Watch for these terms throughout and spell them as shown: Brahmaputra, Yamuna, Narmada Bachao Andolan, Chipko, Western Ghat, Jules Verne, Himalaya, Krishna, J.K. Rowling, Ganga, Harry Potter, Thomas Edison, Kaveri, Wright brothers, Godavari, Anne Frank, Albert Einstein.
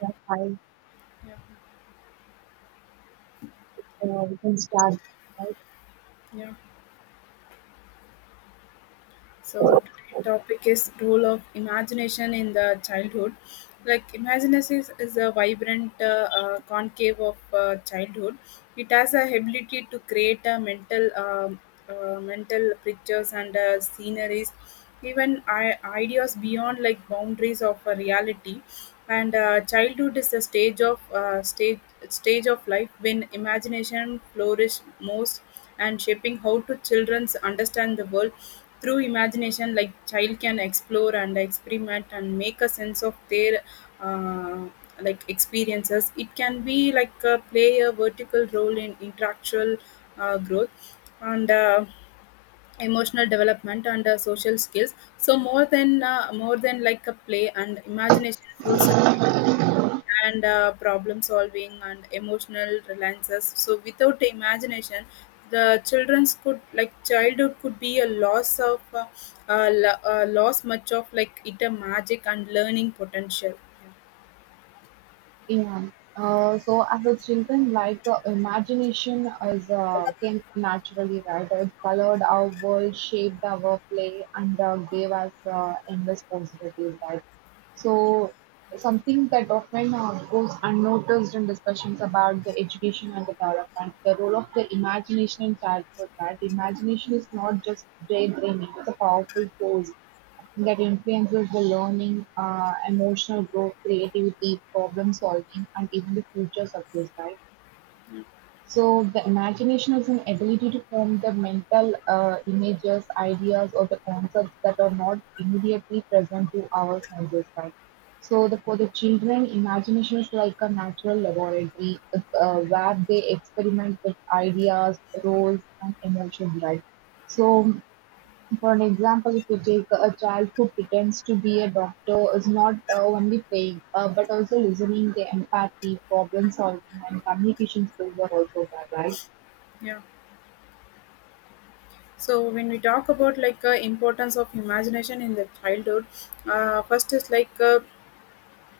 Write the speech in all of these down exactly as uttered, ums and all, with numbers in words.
Yeah, hi, Yeah. uh, we can start. Right? Yeah. So today's topic is role of imagination in the childhood. Like imagination is, is a vibrant uh, uh, concave of uh, childhood. It has the ability to create a mental um uh, mental pictures and uh, sceneries, even I- ideas beyond like boundaries of a reality. And uh, childhood is the stage of uh, stage stage of life when imagination flourish most and shaping how to children's understand the world through imagination, like child can explore and experiment and make a sense of their uh, like experiences. It can be like uh, play a vertical role in intellectual uh, growth and uh, emotional development and uh, social skills. So more than uh, more than like a play and imagination fuels. A and uh, problem solving and emotional reliances, so without imagination the children's could like childhood could be a loss of uh, uh, lo- uh, loss much of like it a magic and learning potential. Yeah. Uh, so as a children, like uh, imagination is uh, came naturally, right? It colored our world, shaped our play, and uh, gave us uh, endless possibilities, right? So something that often uh, goes unnoticed in discussions about the education and the development, the role of the imagination in childhood, right? Imagination is not just daydreaming; it's a powerful force that influences the learning, uh, emotional growth, creativity, problem solving, and even the future success, right? So the imagination is an ability to form the mental uh, images, ideas, or the concepts that are not immediately present to our senses, right? So the, for the children, imagination is like a natural laboratory. It's uh, where they experiment with ideas, roles, and emotions, right? So for an example, if you take a child who pretends to be a doctor is not uh, only playing uh, but also listening, the empathy, problem solving, and communication skills are also there, right? Yeah. So when we talk about like uh, importance of imagination in the childhood, uh, first is like uh,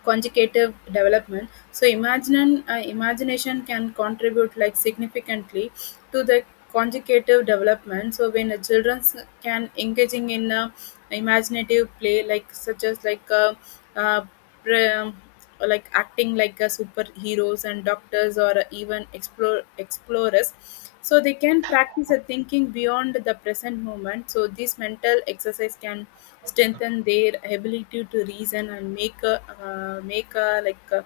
conjugative development. So imagine uh, imagination can contribute like significantly to the conjugative development. So when the children can engaging in a imaginative play like such as like uh, uh, pre- um, like acting like a superheroes and doctors or even explore explorers, so they can practice a thinking beyond the present moment. So this mental exercise can strengthen their ability to reason and make a, uh, make a, like uh,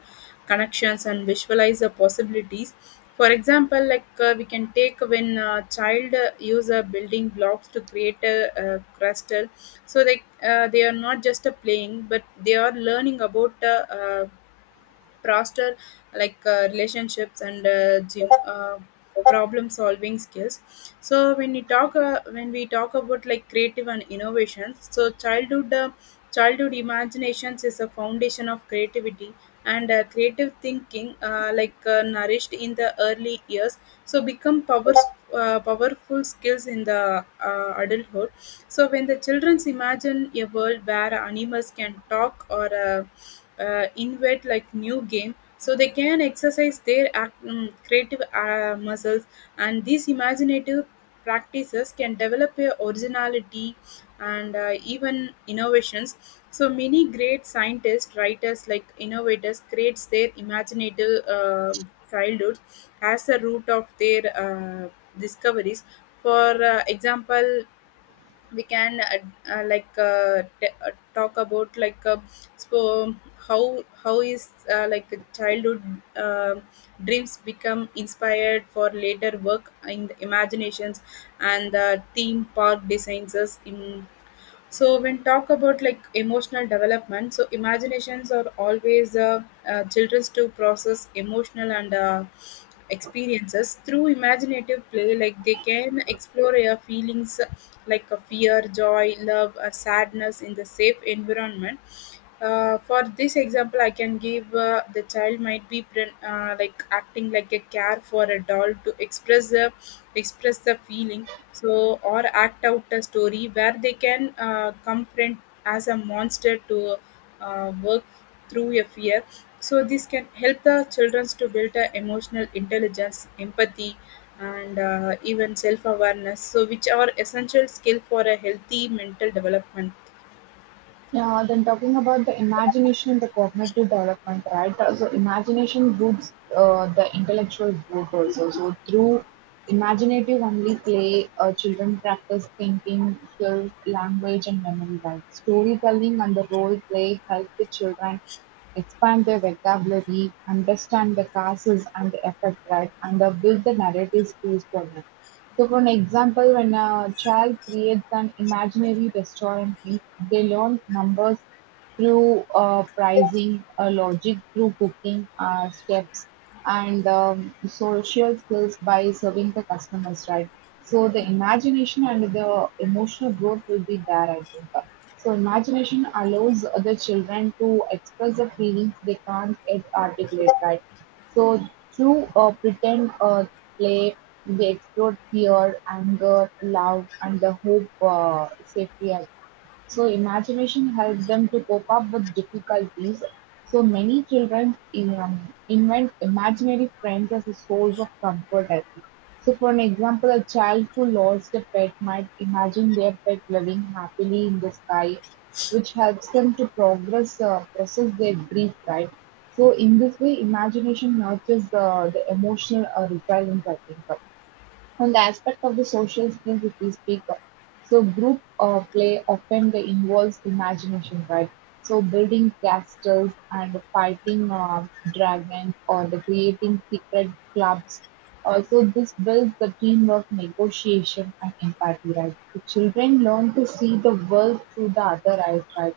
connections and visualize the possibilities. For example, like uh, we can take when a child uh, use a building blocks to create a, uh crystal. So they uh, they are not just uh, playing, but they are learning about uh, uh, faster, like uh, relationships and uh, gym, uh, problem solving skills. So when we talk uh, when we talk about like creative and innovations. So childhood uh, childhood imaginations is a foundation of creativity, and uh, creative thinking uh, like uh, nourished in the early years, so become power, uh, powerful skills in the uh, adulthood. So when the children imagine a world where animals can talk or uh, uh, invent like new game, so they can exercise their act- mm, creative uh, muscles, and these imaginative practices can develop a originality and uh, even innovations. So many great scientists, writers, like innovators, creates their imaginative um childhood as the root of their uh, discoveries. For uh, example, we can uh, uh, like uh, t- uh, talk about like uh, so how how is uh, like a childhood uh, dreams become inspired for later work in the imaginations and the theme park designs in. So when talk about like emotional development, so imaginations are always uh, uh, children's to process emotional and uh, experiences through imaginative play. Like they can explore their feelings uh, like a fear, joy, love, or sadness in the safe environment. Uh, for this example, I can give uh, the child might be pre- uh, like acting like a care for a doll to express the express the feeling. So or act out a story where they can uh, confront as a monster to uh, work through a fear. So this can help the children to build a emotional intelligence, empathy, and uh, even self awareness. So which are essential skill for a healthy mental development. Yeah, then talking about the imagination and the cognitive development, right? Uh, So imagination boosts uh, the intellectual growth also. So through imaginative only play, uh, children practice thinking, skill, language, and memory. Right? Storytelling and the role play help the children expand their vocabulary, understand the causes and the effect, right, and uh, build the narrative skills for them. So for an example, when a child creates an imaginary restaurant list, they learn numbers through uh, pricing, uh, logic through cooking uh, steps, and um, social skills by serving the customers, right? So the imagination and the emotional growth will be there, I think. So imagination allows the children to express the feelings they can't yet articulate, right? So through uh, pretend uh, play they explore fear, anger, love, and the hope uh, safety. So imagination helps them to cope up with difficulties. So many children um, invent imaginary friends as a source of comfort. I think. So for an example, a child who lost a pet might imagine their pet living happily in the sky, which helps them to progress uh, process their grief. Right. So in this way, imagination nurtures the, the emotional uh, resilience. I think. On the aspect of the social skills if we speak, of, so group uh, play often they involves imagination, right? So building castles and fighting uh, dragons or the creating secret clubs. Also, this builds the teamwork, negotiation, and empathy, right? So children learn to see the world through the other eyes, right?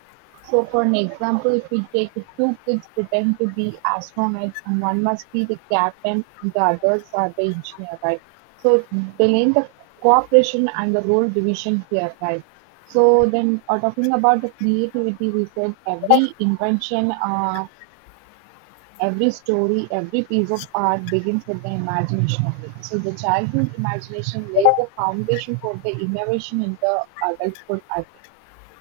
So for an example, if we take two kids pretend to be astronauts and one must be the captain, the others are the engineer, right? So they learn the cooperation and the role division here, right? So then, uh, talking about the creativity, we said every invention, uh, every story, every piece of art begins with the imagination of it. So the childhood imagination lays the foundation for the innovation in the adulthood, I think.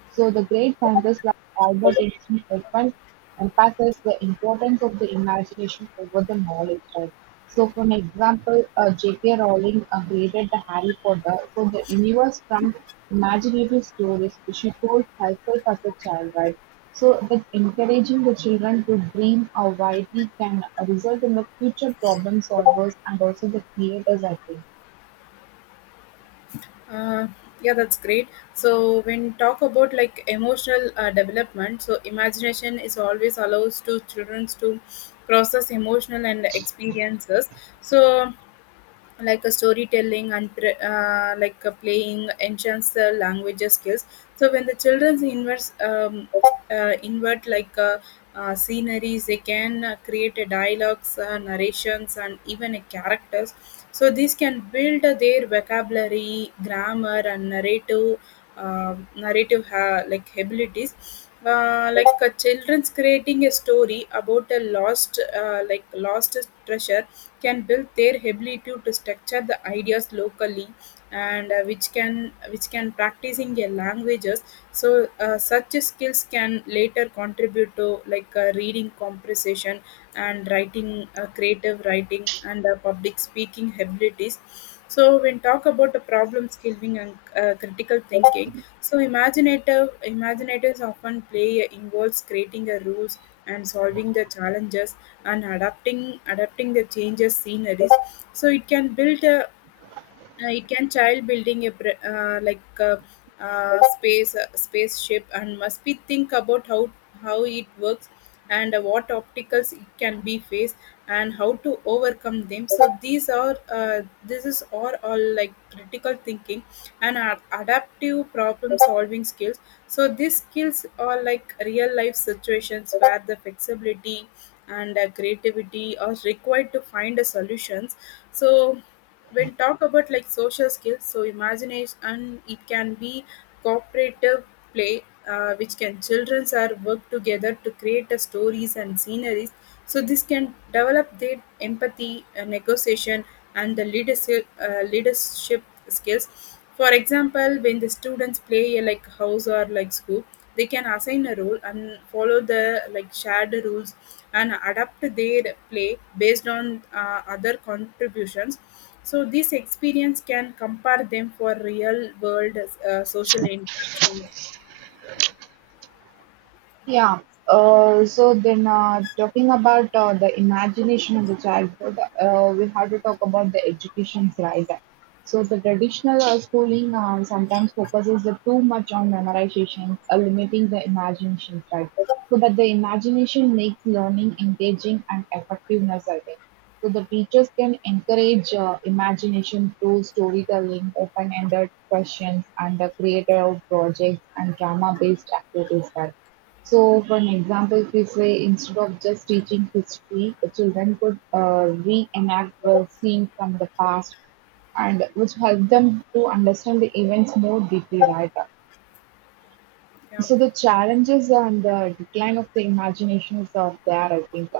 So the great scientists like Albert Einstein often emphasized the importance of the imagination over the knowledge, right? So, for an example, uh, J K. Rowling uh, created the Harry Potter, so the universe from imaginative stories she told herself as a child, right? So, that encouraging the children to dream uh, widely can uh, result in the future problem solvers and also the creators, I think. Uh, yeah, that's great. So when talk about like emotional uh, development, so imagination is always allows to children to process emotional and experiences. So like a storytelling and pre- uh, like a playing enhance the language skills. So when the children invert, um, uh, invert like uh, uh, sceneries, they can uh, create a dialogues, uh, narrations, and even a characters. So these can build uh, their vocabulary, grammar, and narrative um narrative ha- like abilities, uh, like a children's creating a story about a lost uh, like lost treasure can build their ability to structure the ideas locally, and uh, which can which can practicing their languages. So uh, such skills can later contribute to like uh, reading comprehension and writing, uh, creative writing, and uh, public speaking abilities. So when talk about the problem solving and uh, critical thinking, so imaginative imaginatives often play involves creating a rules and solving the challenges and adapting adapting the changes sceneries. So it can build a uh, it can child building a br- uh, like uh, uh, space uh, spaceship, and must be think about how how it works and uh, what obstacles it can be faced and how to overcome them. So these are uh, this is all, all like critical thinking and ad- adaptive problem solving skills. So these skills are like real life situations where the flexibility and uh, creativity are required to find a solutions. So when talk about like social skills, so imagination it can be cooperative play, uh, which can childrens are work together to create a stories and sceneries. So this can develop their empathy, uh, negotiation, and the leadership uh, leadership skills. For example, when the students play a like house or like school, they can assign a role and follow the like shared rules and adapt their play based on uh, other contributions. So this experience can compare them for real world uh, social interactions. Yeah. Uh, so then, uh, talking about uh, the imagination of the childhood, uh, we have to talk about the education's rise. So the traditional uh, schooling uh, sometimes focuses the too much on memorization, uh, limiting the imagination, right? So that the imagination makes learning engaging and effectiveness, I think. So the teachers can encourage uh, imagination through storytelling, open-ended questions, and the creative projects and drama-based activities, right? So, for an example, if we say instead of just teaching history, the children could uh, reenact the scene from the past, and which help them to understand the events more deeply, right? Yeah, So the challenges and the decline of the imagination is are there, I think.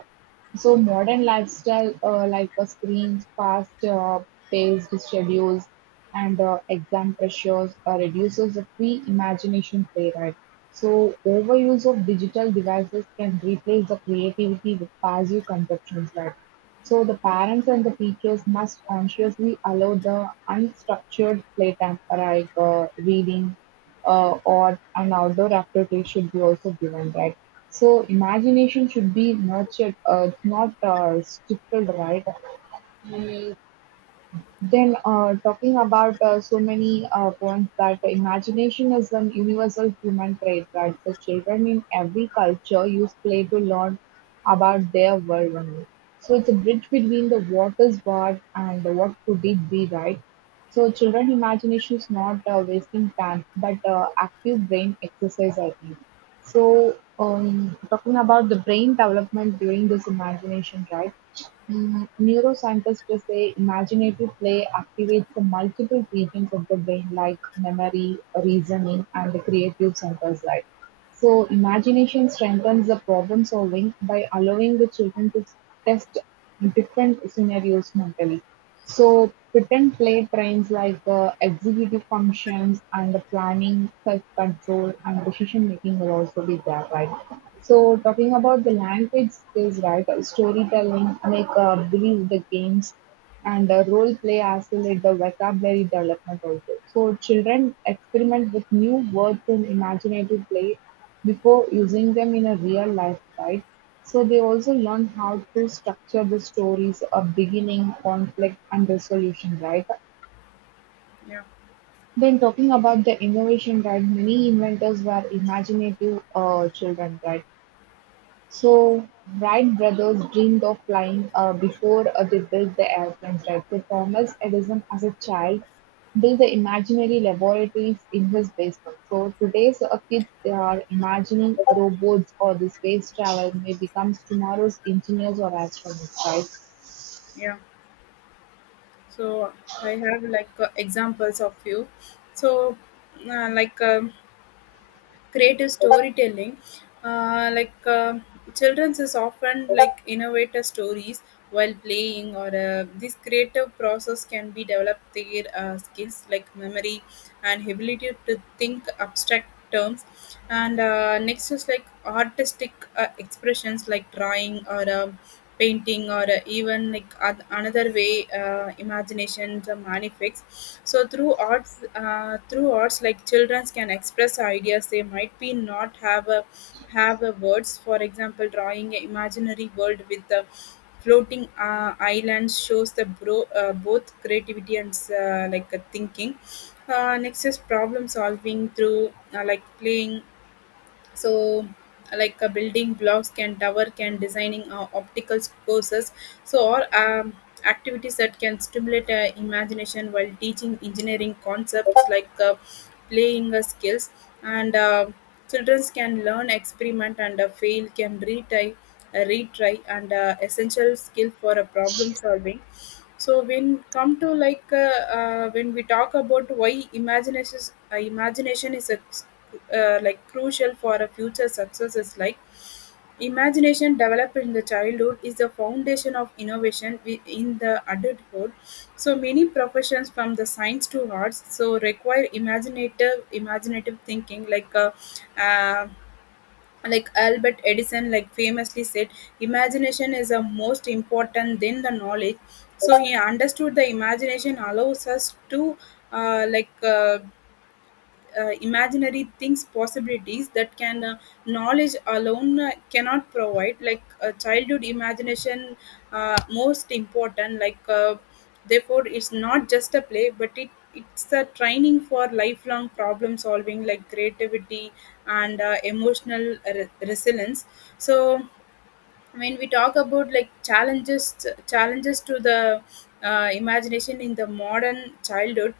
So modern lifestyle, uh, like a screens, fast uh, paced schedules, and uh, exam pressures, uh, reduces the free imagination play right. So overuse of digital devices can replace the creativity with passive consumptions, right? So the parents and the teachers must consciously allow the unstructured playtime, like uh, reading uh, or an outdoor activity should be also given, right? So imagination should be nurtured, uh, it's not uh, stifled, right? Mm, then, uh, talking about uh, so many uh, points that imagination is an universal human trait, right? The children in every culture use play to learn about their world only. So it's a bridge between the what is what and the what could it be, right? So children imagination is not uh, wasting time, but uh, active brain exercise, I think. So um, talking about the brain development during this imagination, right? Mm, neuroscientists just say imaginative play activates the multiple regions of the brain like memory, reasoning, and the creative centers, right? So imagination strengthens the problem solving by allowing the children to test different scenarios mentally. So pretend play trains like uh, executive functions and the planning, self-control, and decision-making will also be there, right? So talking about the language skills, right? uh, Storytelling, make uh, believe the games, and uh, role play as well the vocabulary development also. So children experiment with new words in imaginative play before using them in a real life, right? So they also learn how to structure the stories of beginning, conflict, and resolution, right? yeah, Then talking about the innovation, right? Many inventors were imaginative uh, children, right? So Wright brothers dreamed of flying uh, before uh, they built the airplanes. Right? they Thomas Edison, as a child, built the imaginary laboratories in his basement. So today, so uh, kids they are imagining robots or the space travel may become tomorrow's engineers or astronauts, right? yeah. So I have like uh, examples of few. So uh, like. Um, creative storytelling, uh, like uh, children's is often like innovative stories while playing, or uh, this creative process can be developed their uh, skills like memory and ability to think abstract terms. And uh, next is like artistic uh, expressions like drawing or uh, painting or uh, even like oth- another way uh, imaginations uh, manifests. So through arts, uh, through arts like children can express ideas they might be not have a have a words. For example, drawing an imaginary world with the floating uh, islands shows the bro- uh, both creativity and uh, like uh, thinking. Uh, next is problem solving through uh, like playing. So like uh, building blocks can tower can designing uh, optical courses. So or um, activities that can stimulate uh, imagination while teaching engineering concepts like uh, playing uh, skills, and uh, children can learn experiment and uh, fail can retry uh, retry, and uh, essential skill for a problem solving. So when come to like uh, uh, when we talk about why imagination is, uh, imagination is a, uh, like crucial for a future success is like imagination developed in the childhood is the foundation of innovation wi- in the adulthood. So many professions from the science to arts so require imaginative imaginative thinking, like uh, uh, like Albert Edison like famously said imagination is the most important than the knowledge. So he understood the imagination allows us to uh, like uh, uh, imaginary things possibilities that can uh, knowledge alone uh, cannot provide, like uh, childhood imagination uh, most important, like uh, therefore it's not just a play, but it it's a training for lifelong problem solving like creativity and uh, emotional re- resilience. So I mean, we talk about like challenges challenges to the uh, imagination in the modern childhood.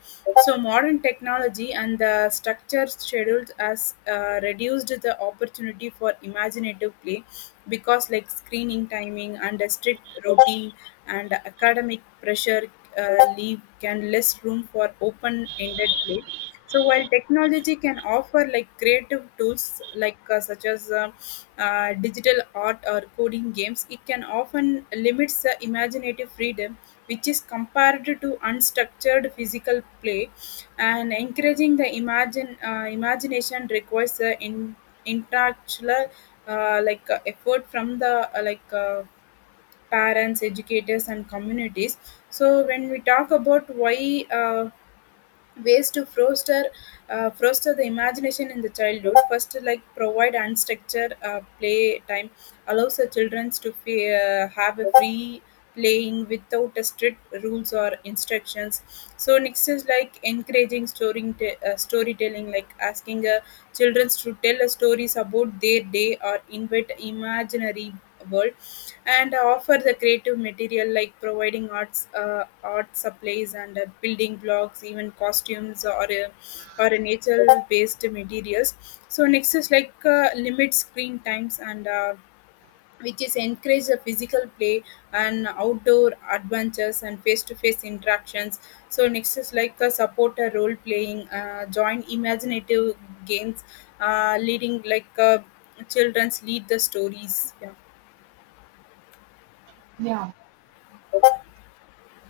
So modern technology and the structure scheduled has uh, reduced the opportunity for imaginative play, because like screening timing and a strict routine and academic pressure uh, leave can less room for open-ended play. So while technology can offer like creative tools like uh, such as uh, uh, digital art or coding games, it can often limits the imaginative freedom, which is compared to unstructured physical play. And encouraging the imagine uh, imagination requires the in, intellectual uh, like uh, effort from the uh, like uh, parents, educators, and communities. So when we talk about why. Uh, ways to foster uh, foster the imagination in the childhood: first, like provide unstructured uh, play time, allows the children to fe- uh, have a free playing without a strict rules or instructions. So next is like encouraging storing t- uh, storytelling, like asking a children to tell stories about their day or invent imaginary world, and offer the creative material, like providing arts uh, art supplies and uh, building blocks, even costumes or uh, or a nature based materials. So next is like uh, limit screen times and uh, which is encourage the physical play and outdoor adventures and face-to-face interactions. So next is like a supporter role playing, uh, join imaginative games, uh, leading like uh, children's lead the stories. Yeah. Yeah.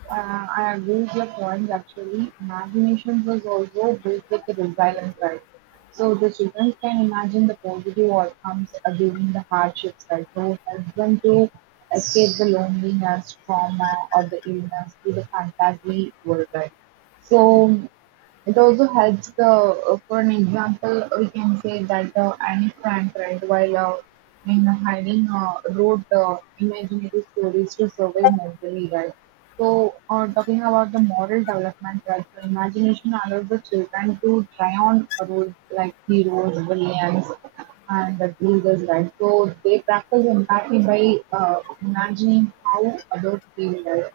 Uh, I agree with your points actually. Imagination was also built with the resilience, right? So the children can imagine the positive outcomes uh, during the hardships, right? So help them to escape the loneliness, trauma, or the illness to the fantasy world, right? So it also helps the uh, for an example we can say that uh, Anne Frank right while uh, in hiding uh, wrote uh, imaginary stories to survive mentally right so, uh, talking about the moral development, right? So, imagination allows the children to try on roles like heroes, villains, and the leaders, right? So, they practice empathy by uh, imagining how others feel, right?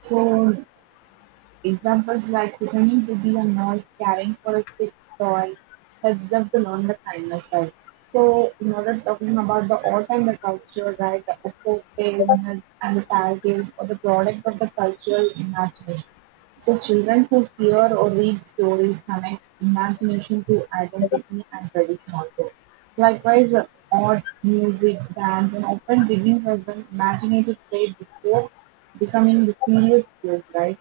So, examples like pretending to be a nurse, caring for a sick toy, helps them to learn the kindness, right? So, in order talking about the art and the culture, right, the folk tales and the fairy tales are the product of the cultural imagination. So, children who hear or read stories connect imagination to identity and tradition also. Likewise, uh, art, music, dance, and often begins as an imaginative play before becoming the serious skills, right?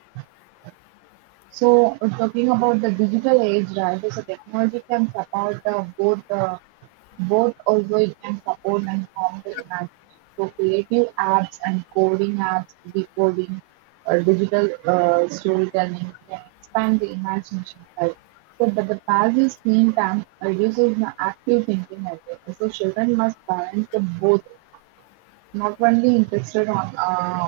So, uh, talking about the digital age, right? So, technology can support uh, both, uh, both also it can support and harm the imagination. So, creative apps and coding apps, decoding, or digital uh, storytelling can expand the imagination, right? So, but the passive screen time reduces the active thinking, I think. So, children must balance the both not only interested on uh,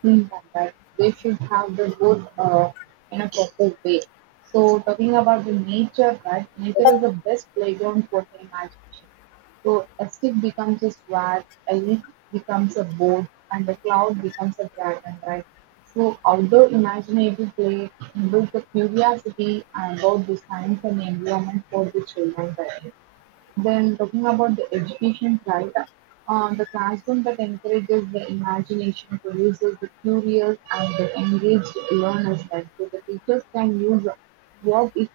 seeing that they should have the both uh, in a proper way. So talking about the nature, right? Nature is the best playground for the imagination. So a stick becomes a sword, a leaf becomes a boat, and a cloud becomes a dragon, right? So outdoor imaginative play builds the curiosity about the science and the environment for the children. Right? Then talking about the education side, uh, the classroom that encourages the imagination produces the curious and the engaged learners. Like so, the teachers can use what if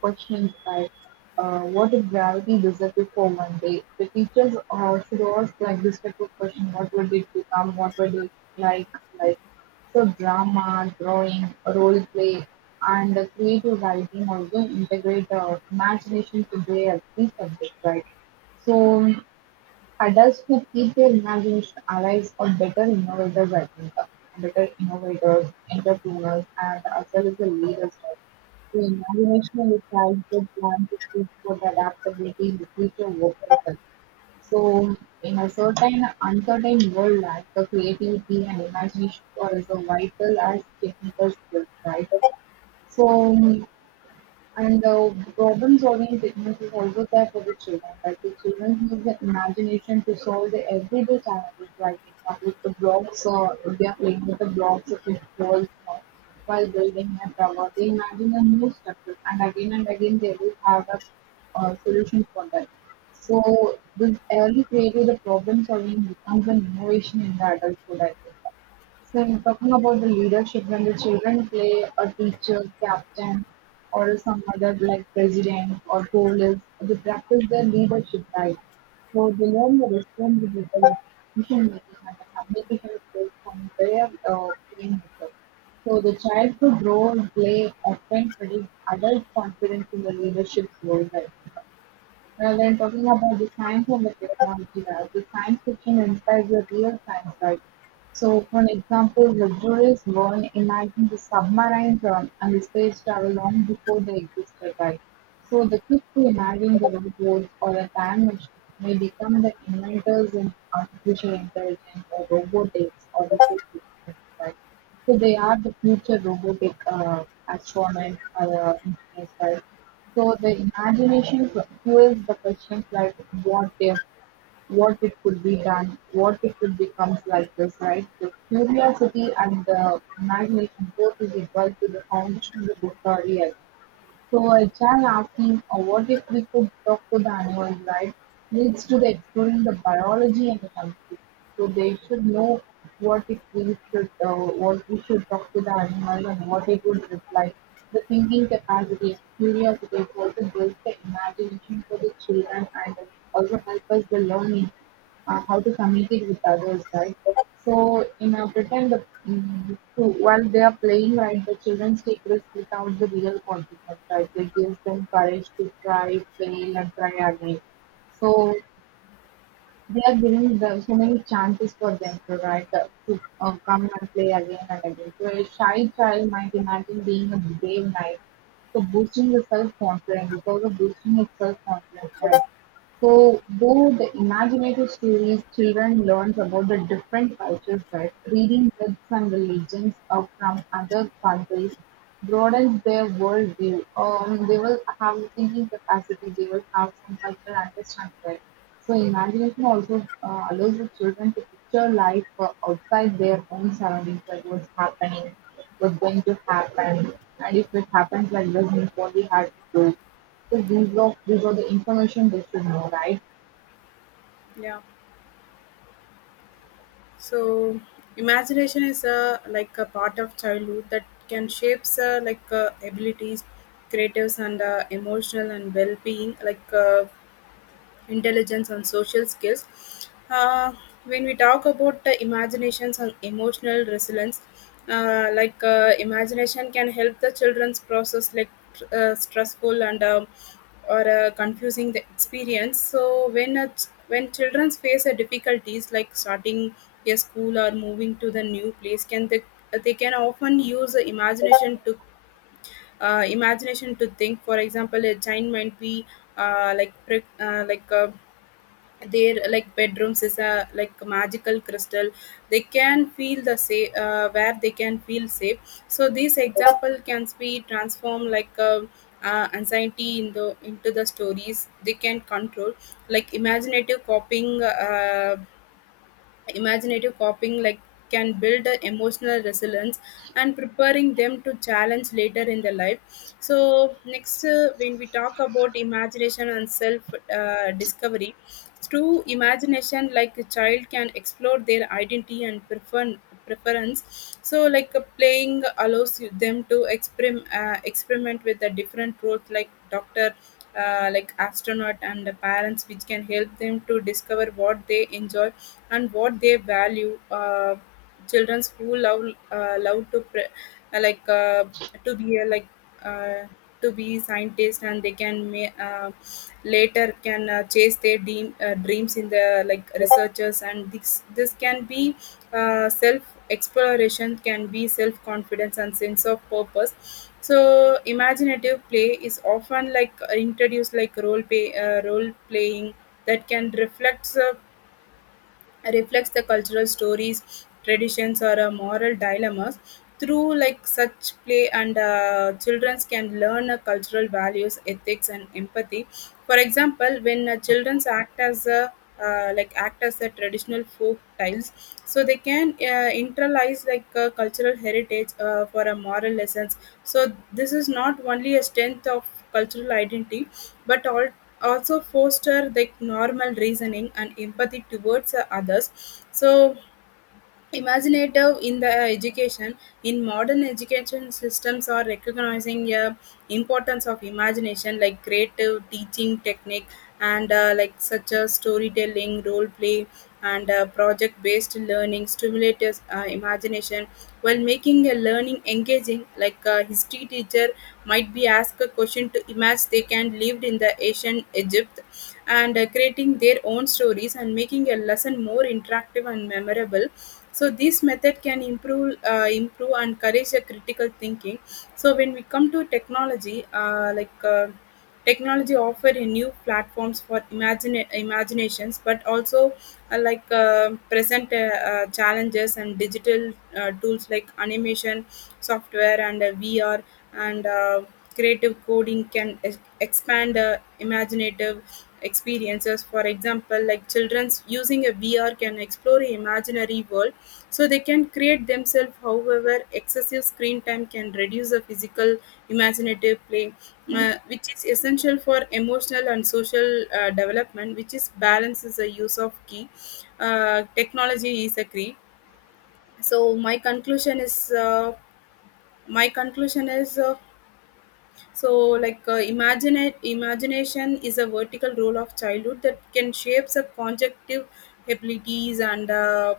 questions like uh, what if gravity disappeared for one day? The teachers uh, should ask like this type of question: What would it become? What would it like? Like so drama, drawing, role play, and creative writing also integrate uh, imagination to their every subject, right? So adults who keep their imagination alive are better innovators, I think, better innovators, entrepreneurs, and as well as the leaders. Right? The imagination is like the plan to keep for the adaptability in the future workplace. So, in a certain uncertain world, like the creativity and imagination are as vital as technical skills, right? So, and uh, problem solving techniques is also there for the children. Like the children use the imagination to solve the everyday challenges, like example, the blocks, or they are playing with the blocks of the walls uh, while building a tower. They imagine a new structure, and again and again they will have a uh, solution for that. So, this early creative the problem solving becomes an innovation in the adulthood, I think. So in talking about the leadership, when the children play a teacher, captain, or some other like president or police, they practice their leadership right. So they learn the responsibility of decision making and the communication skills from their uh, playing method. So the childhood role play often predicts adult confidence in the leadership role, right? Well, when talking about the science and the technology, right, the science fiction inspires the real science, right? So, for an example, the Jules Verne imagined the submarine run and the space travel long before they existed, right? So, the kids who imagine the robots or a time machine may become the inventors in artificial intelligence or robotics or the space exploration, right? So they are the future robotic uh, astronauts or uh, engineers, right? So the imagination fu- fuels the questions like what if, what it could be done, what it could becomes like this, right? The curiosity and the imagination both is equal to the foundation of the discovery, I think. So a child asking, "Oh, what if we could talk to the animals," right? Leads to the exploring the biology and the communication. So they should know what if we should, uh, what we should talk to the animal and what it would reply. The thinking capacity and curiosity is also builds the imagination for the children and also help us the learning uh, how to communicate with others, right? So in a pretend, the, mm, to, while they are playing, right, the children take risks without the real consequence, right? It gives them courage to try, fail, and try again. So they are giving them so many chances for them to write, uh, to uh, come and play again and again. So a shy child might imagine being a brave knight. So boosting the self-confidence, because of boosting the self-confidence, right? So, through the imaginative stories, children learn about the different cultures that reading myths and religions are from other countries broadens their worldview. Um, they will have thinking capacity. They will have some cultural understanding there. So, imagination also uh, allows the children to picture life uh, outside their own surroundings, like what's happening, what's going to happen, and if it happens like this, then what we have to do. So these were these were the information they should know, right? Yeah. So imagination is a like a part of childhood that can shapes uh, like uh, abilities, creatives, and uh, emotional and well-being, like uh, intelligence and social skills. Uh, when we talk about the imaginations and emotional resilience, uh, like uh, imagination can help the children's process like uh, stressful and um, or uh, confusing the experience. So when a ch- when children face a difficulties like starting a school or moving to the new place, can they they can often use the imagination to uh, imagination to think. For example, a child might be uh, like pre- uh, like uh, their like bedrooms is a like magical crystal they can feel the safe uh, where they can feel safe, so this example can be transformed like um uh, anxiety in the into the stories they can control, like imaginative copying uh, imaginative copying like can build a emotional resilience and preparing them to challenge later in their life. So next, uh, when we talk about imagination and self uh, discovery through imagination, like a child can explore their identity and prefer preference. So, like uh, playing allows you- them to experiment uh, experiment with the different roles, like doctor, uh, like astronaut, and the parents, which can help them to discover what they enjoy and what they value. Uh, children who love uh, love to pre- uh, like uh, to be uh, like uh, to be scientists, and they can ma- uh, later can uh, chase their dream, uh, dreams in the like researchers, and this this can be uh, self exploration, can be self confidence and sense of purpose. So imaginative play is often like introduced like role play uh, role playing that can reflect reflects the cultural stories, traditions, or uh, moral dilemmas. Through like such play, and uh, children can learn uh, cultural values, ethics, and empathy. For example, when uh, children act as a uh, like act as a traditional folk tiles, so they can uh, internalize like uh, cultural heritage uh, for a moral lessons. So this is not only a strength of cultural identity, but all also foster the normal reasoning and empathy towards uh, others. So imaginative in the education, in modern education systems are recognizing uh, importance of imagination like creative teaching technique, and uh, like such as storytelling, role play, and uh, project based learning stimulates uh, imagination while making a learning engaging. Like a history teacher might be asked a question to imagine they can lived in the ancient egypt and uh, creating their own stories and making a lesson more interactive and memorable. So this method can improve uh, improve and encourage the critical thinking. So when we come to technology, uh, like uh, technology offer a new platforms for imagine imaginations, but also uh, like uh, present uh, uh, challenges. And digital uh, tools like animation software and uh, VR and uh, creative coding can ex- expand uh, imaginative experiences. For example, like children's using a V R can explore an imaginary world so they can create themselves. However, excessive screen time can reduce the physical imaginative play, uh, which is essential for emotional and social uh, development. Which is balance is the use of key. Uh, technology is a key. So my conclusion is uh, my conclusion is uh, so like uh, imagine imagination is a vertical role of childhood that can shape the conjunctive abilities and uh,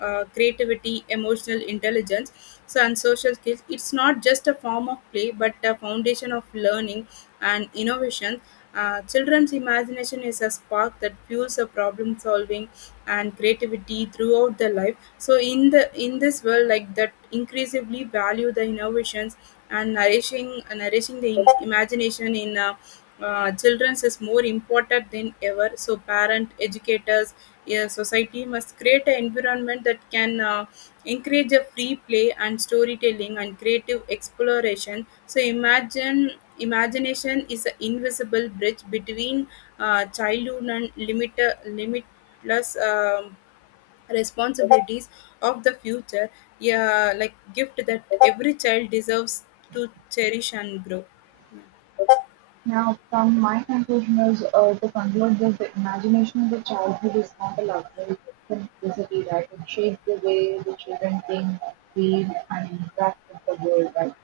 uh, creativity, emotional intelligence, so and social skills. It's not just a form of play, but a foundation of learning and innovation. Uh, children's imagination is a spark that fuels a problem solving and creativity throughout their life. So in the in this world, like that, increasingly value the innovations and nourishing nourishing the im- imagination in. Uh, uh, children's is more important than ever. So parent educators, yeah, society must create an environment that can uh, encourage a free play and storytelling and creative exploration. So imagine imagination is an invisible bridge between uh, childhood and limit, limitless um, responsibilities of the future, yeah, like gift that every child deserves to cherish and grow. Now, from my conclusion is uh, to conclude that the imagination of the childhood is not a luxury, it's a necessity, right? It shapes the way the children think, feel, and interact with the world, right?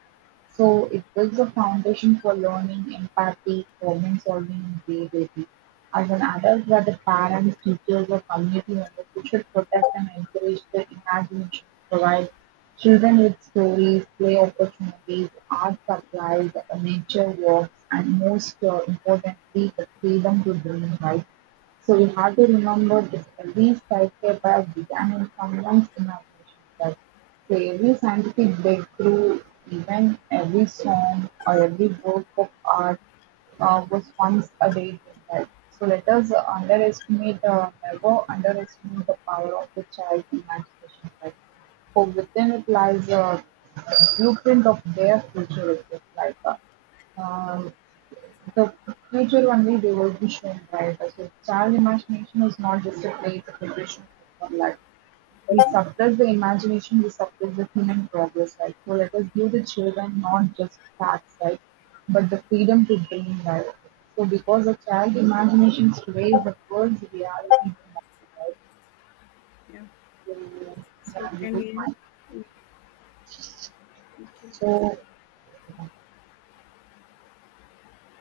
So it builds a foundation for learning, empathy, problem-solving, and creativity. As an adult, where the parents, teachers, or community members we should protect and encourage the imagination, provide children with stories, play opportunities, art supplies, uh, nature walks, and most uh, importantly, the freedom to dream, right? So we have to remember that every skyscraper has began in someone's imagination. That, so every scientific breakthrough, even every song or every work of art uh, was once a daydream, right? So let us uh, underestimate, uh, never underestimate the power of the child's imagination, right? For within it lies a blueprint of their future, itself, like uh, um, the future only they will be shown, right? So child imagination is not just a play, it's a preparation for life. We suppress the imagination, we suppress the human progress, right? So let us give the children not just facts, right? But the freedom to dream, right? So because the child imagination sways the world's reality tomorrow, right? Yeah, So so yeah, this is can we my conclusion. okay. So